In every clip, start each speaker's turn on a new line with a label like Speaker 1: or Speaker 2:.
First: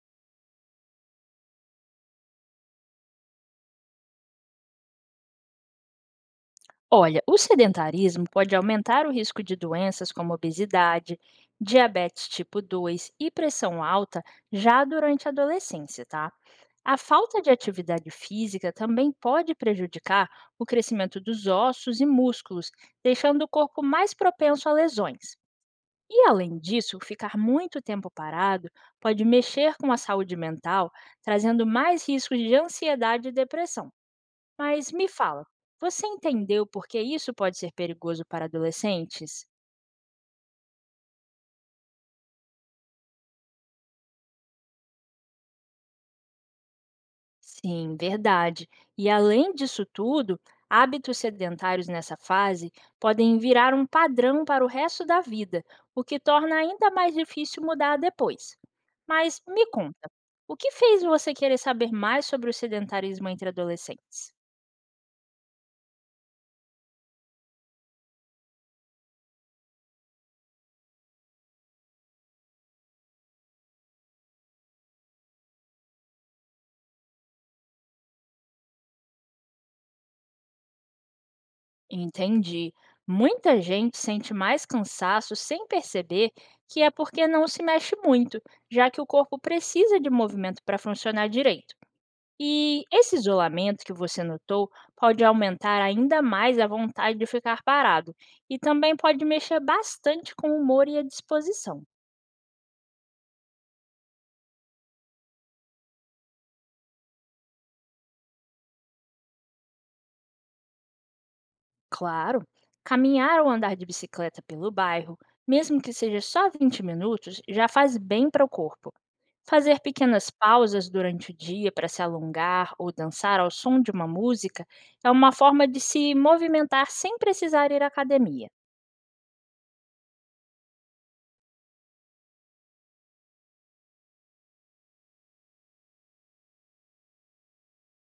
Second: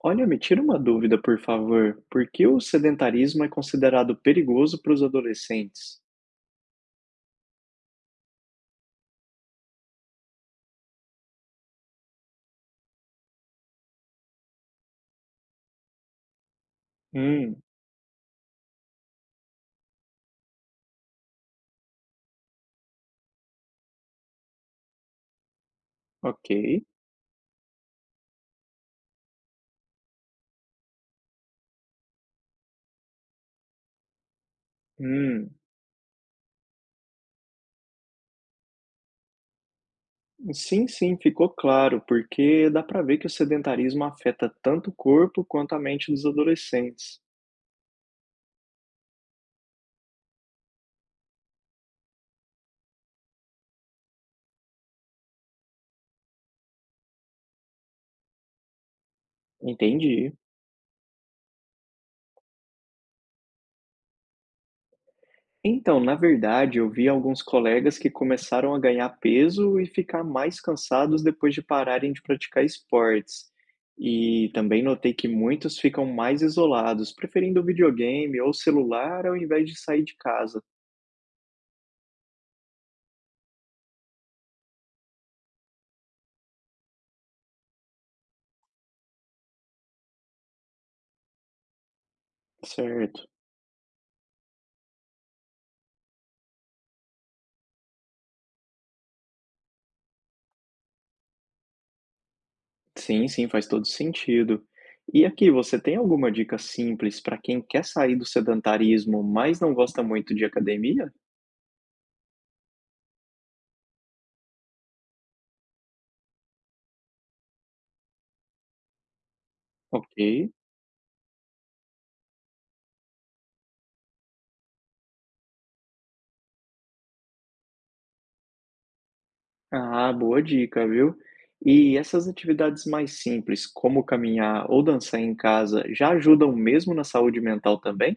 Speaker 1: Olha, me tira uma dúvida, por favor. Por que o sedentarismo é considerado perigoso para os adolescentes?
Speaker 2: Olha, o sedentarismo pode aumentar o risco de doenças como obesidade, diabetes tipo 2 e pressão alta já durante a adolescência, tá? A falta de
Speaker 1: Hum,
Speaker 2: atividade física também pode prejudicar o crescimento dos ossos e músculos, deixando o corpo mais propenso a lesões. E além
Speaker 1: ok.
Speaker 2: disso, ficar muito tempo parado pode mexer com a saúde mental, trazendo mais riscos de ansiedade e depressão. Mas me fala,
Speaker 1: Hum,
Speaker 2: você entendeu por que isso pode ser perigoso para adolescentes?
Speaker 1: sim, ficou claro, porque dá para ver que o sedentarismo afeta tanto o corpo quanto a mente dos adolescentes.
Speaker 2: Sim, verdade. E além disso tudo, hábitos sedentários nessa fase podem virar um padrão para o resto da vida, o que torna ainda mais difícil mudar depois. Mas me conta,
Speaker 1: Entendi.
Speaker 2: o que fez você querer saber mais sobre o sedentarismo entre adolescentes?
Speaker 1: Então, na verdade, eu vi alguns colegas que começaram a ganhar peso e ficar mais cansados depois de pararem de praticar esportes. E também notei que muitos ficam mais isolados, preferindo videogame ou celular ao invés de sair de casa.
Speaker 2: Entendi. Muita gente sente mais cansaço sem perceber que é porque não se mexe muito, já que o corpo precisa de movimento para funcionar direito. E esse
Speaker 1: Certo.
Speaker 2: isolamento que você notou pode aumentar ainda mais a vontade de ficar parado e também pode mexer bastante com o humor e a disposição.
Speaker 1: Sim, faz todo sentido. E aqui, você tem alguma dica simples para quem quer sair do sedentarismo, mas não gosta muito de academia?
Speaker 2: Claro, caminhar ou andar de bicicleta pelo bairro, mesmo que seja só 20 minutos, já faz bem para o corpo. Fazer pequenas
Speaker 1: Ok.
Speaker 2: pausas durante o dia para se alongar ou dançar ao som de uma música é uma forma de se movimentar sem precisar ir à academia.
Speaker 1: Ah, boa dica, viu? E essas atividades mais simples, como caminhar ou dançar em casa, já ajudam mesmo na saúde mental também?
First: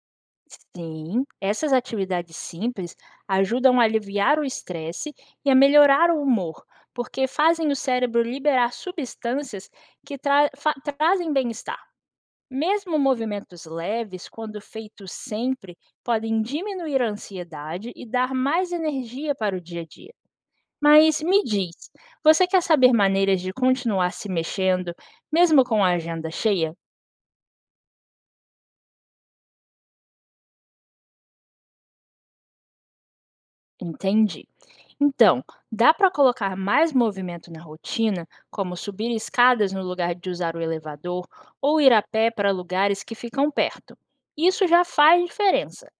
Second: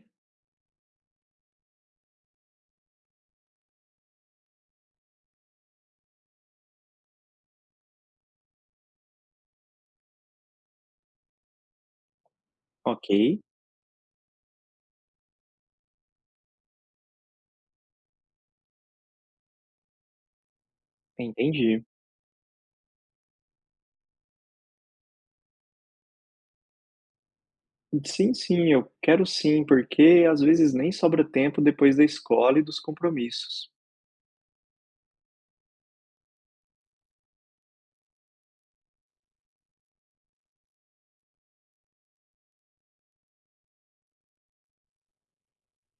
Speaker 2: Sim, essas atividades simples ajudam a aliviar o estresse e a melhorar o humor, porque fazem o cérebro liberar substâncias que trazem bem-estar. Mesmo
Speaker 1: Ok,
Speaker 2: movimentos leves, quando feitos sempre, podem diminuir a ansiedade e dar mais energia para o dia a dia. Mas me diz,
Speaker 1: entendi.
Speaker 2: você quer saber maneiras de continuar se mexendo, mesmo com a agenda cheia?
Speaker 1: Sim, eu quero sim, porque às vezes nem sobra tempo depois da escola e dos compromissos.
Speaker 2: Entendi. Então, dá para colocar mais movimento na rotina, como subir escadas no lugar de usar o elevador ou ir a pé para lugares que ficam perto. Isso já faz diferença.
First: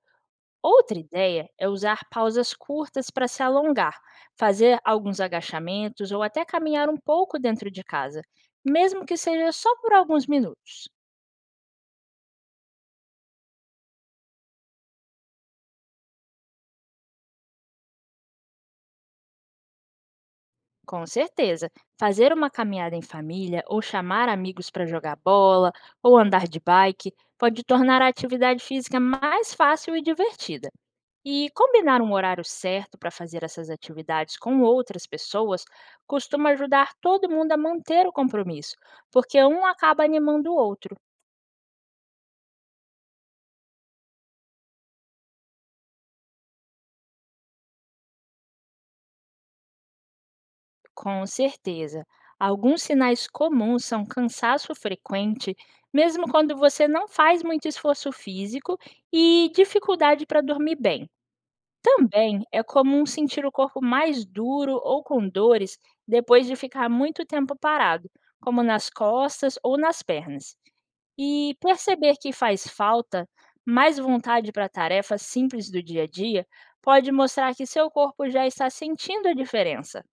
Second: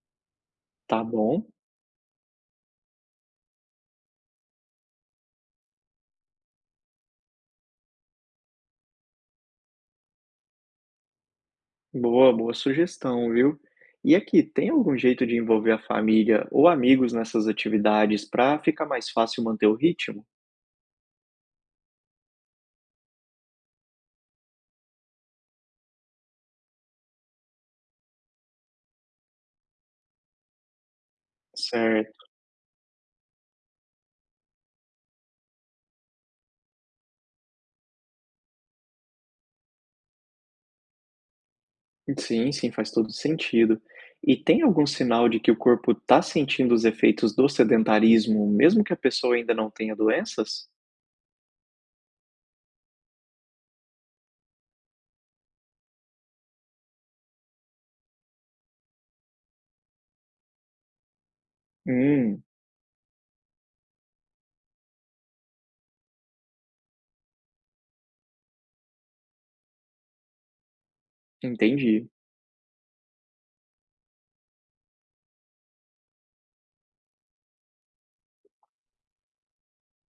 Speaker 2: Outra
Speaker 1: Tá bom?
Speaker 2: ideia é usar pausas curtas para se alongar, fazer alguns agachamentos ou até caminhar um pouco dentro de casa, mesmo que seja só por alguns minutos.
Speaker 1: Boa, boa sugestão, viu? E aqui, tem algum jeito de envolver a família ou amigos nessas atividades para ficar mais fácil manter o ritmo?
Speaker 2: Com certeza, fazer uma caminhada em família ou chamar amigos para jogar bola ou andar de bike pode tornar a atividade física mais fácil e divertida. E combinar um
Speaker 1: Certo.
Speaker 2: horário certo para fazer essas atividades com outras pessoas costuma ajudar todo mundo a manter o compromisso, porque um acaba animando o outro,
Speaker 1: Sim, faz todo sentido. E tem algum sinal de que o corpo está sentindo os efeitos do sedentarismo, mesmo que a pessoa ainda não tenha doenças?
Speaker 2: com certeza. Alguns sinais comuns são cansaço frequente, mesmo quando você não faz muito esforço físico, e dificuldade para dormir bem. Também
Speaker 1: Hum,
Speaker 2: é comum sentir o corpo mais duro ou com dores depois de ficar muito tempo parado, como nas costas ou nas pernas. E
Speaker 1: entendi.
Speaker 2: perceber que faz falta mais vontade para tarefas simples do dia a dia pode mostrar que seu corpo já está sentindo a diferença.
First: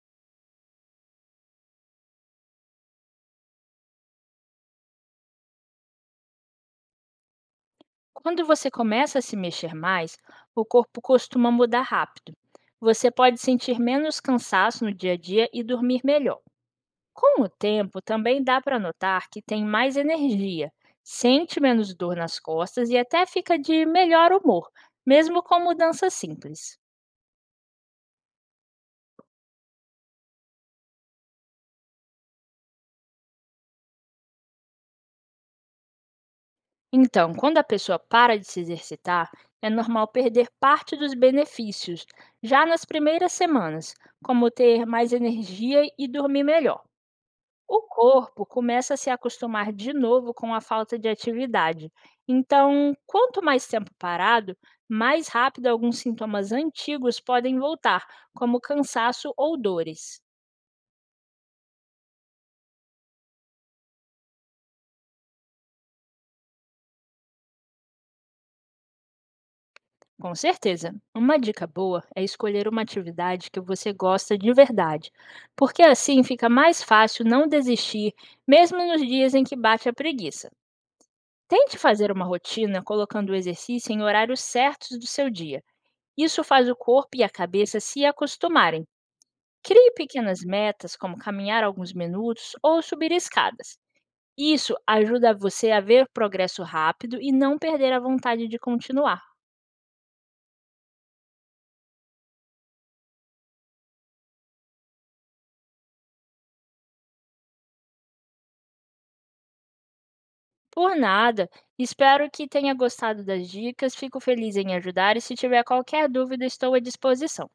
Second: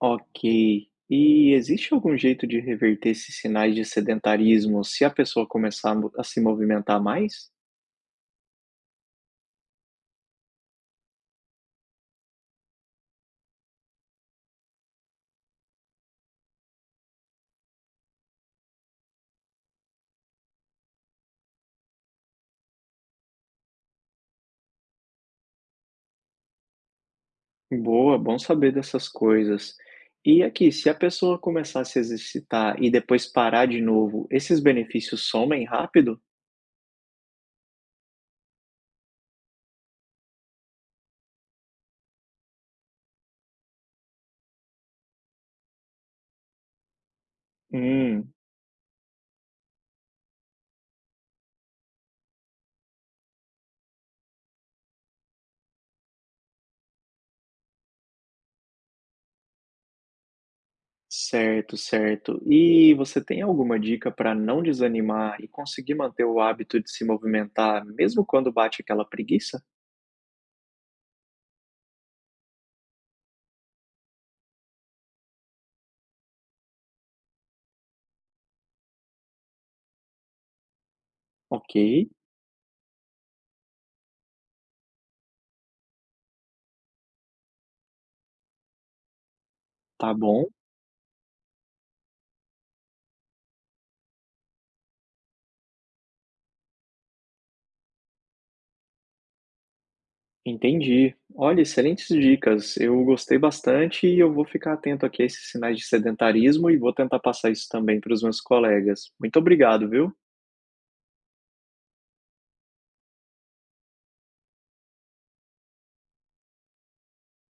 Speaker 1: Ok. E existe algum jeito de reverter esses sinais de sedentarismo se a pessoa começar a a se movimentar mais?
Speaker 2: Quando você começa a se mexer mais, o corpo costuma mudar rápido. Você pode sentir menos cansaço no dia a dia e dormir melhor. Com o tempo, também dá para notar que tem mais energia, sente menos dor nas costas e até fica de melhor humor, mesmo com mudanças simples.
Speaker 1: Boa, bom saber dessas coisas. E aqui, se a pessoa começar a se exercitar e depois parar de novo, esses benefícios somem rápido?
Speaker 2: Então, quando a pessoa para de se exercitar, é normal perder parte dos benefícios já nas primeiras semanas, como ter mais energia e dormir melhor. O
Speaker 1: Hum.
Speaker 2: corpo começa a se acostumar de novo com a falta de atividade. Então, quanto mais tempo parado, mais rápido alguns sintomas antigos podem voltar, como cansaço ou dores.
Speaker 1: Certo, certo. E você tem alguma dica para não desanimar e conseguir manter o hábito de se movimentar, mesmo quando bate aquela preguiça?
Speaker 2: Com certeza. Uma dica boa é escolher uma atividade que você gosta de verdade, porque assim fica mais fácil não desistir, mesmo nos dias em que bate a preguiça.
Speaker 1: Ok,
Speaker 2: Tente fazer uma rotina colocando o exercício em horários certos do seu dia. Isso faz o corpo e a cabeça se acostumarem. Crie
Speaker 1: tá
Speaker 2: pequenas
Speaker 1: bom,
Speaker 2: metas, como caminhar alguns minutos ou subir escadas. Isso ajuda você a ver progresso rápido e não perder a vontade de continuar.
Speaker 1: entendi. Olha, excelentes dicas. Eu gostei bastante e eu vou ficar atento aqui a esses sinais de sedentarismo e vou tentar passar isso também para os meus colegas. Muito obrigado, viu?
Speaker 2: Por nada. Espero que tenha gostado das dicas. Fico feliz em ajudar e se tiver qualquer dúvida, estou à disposição.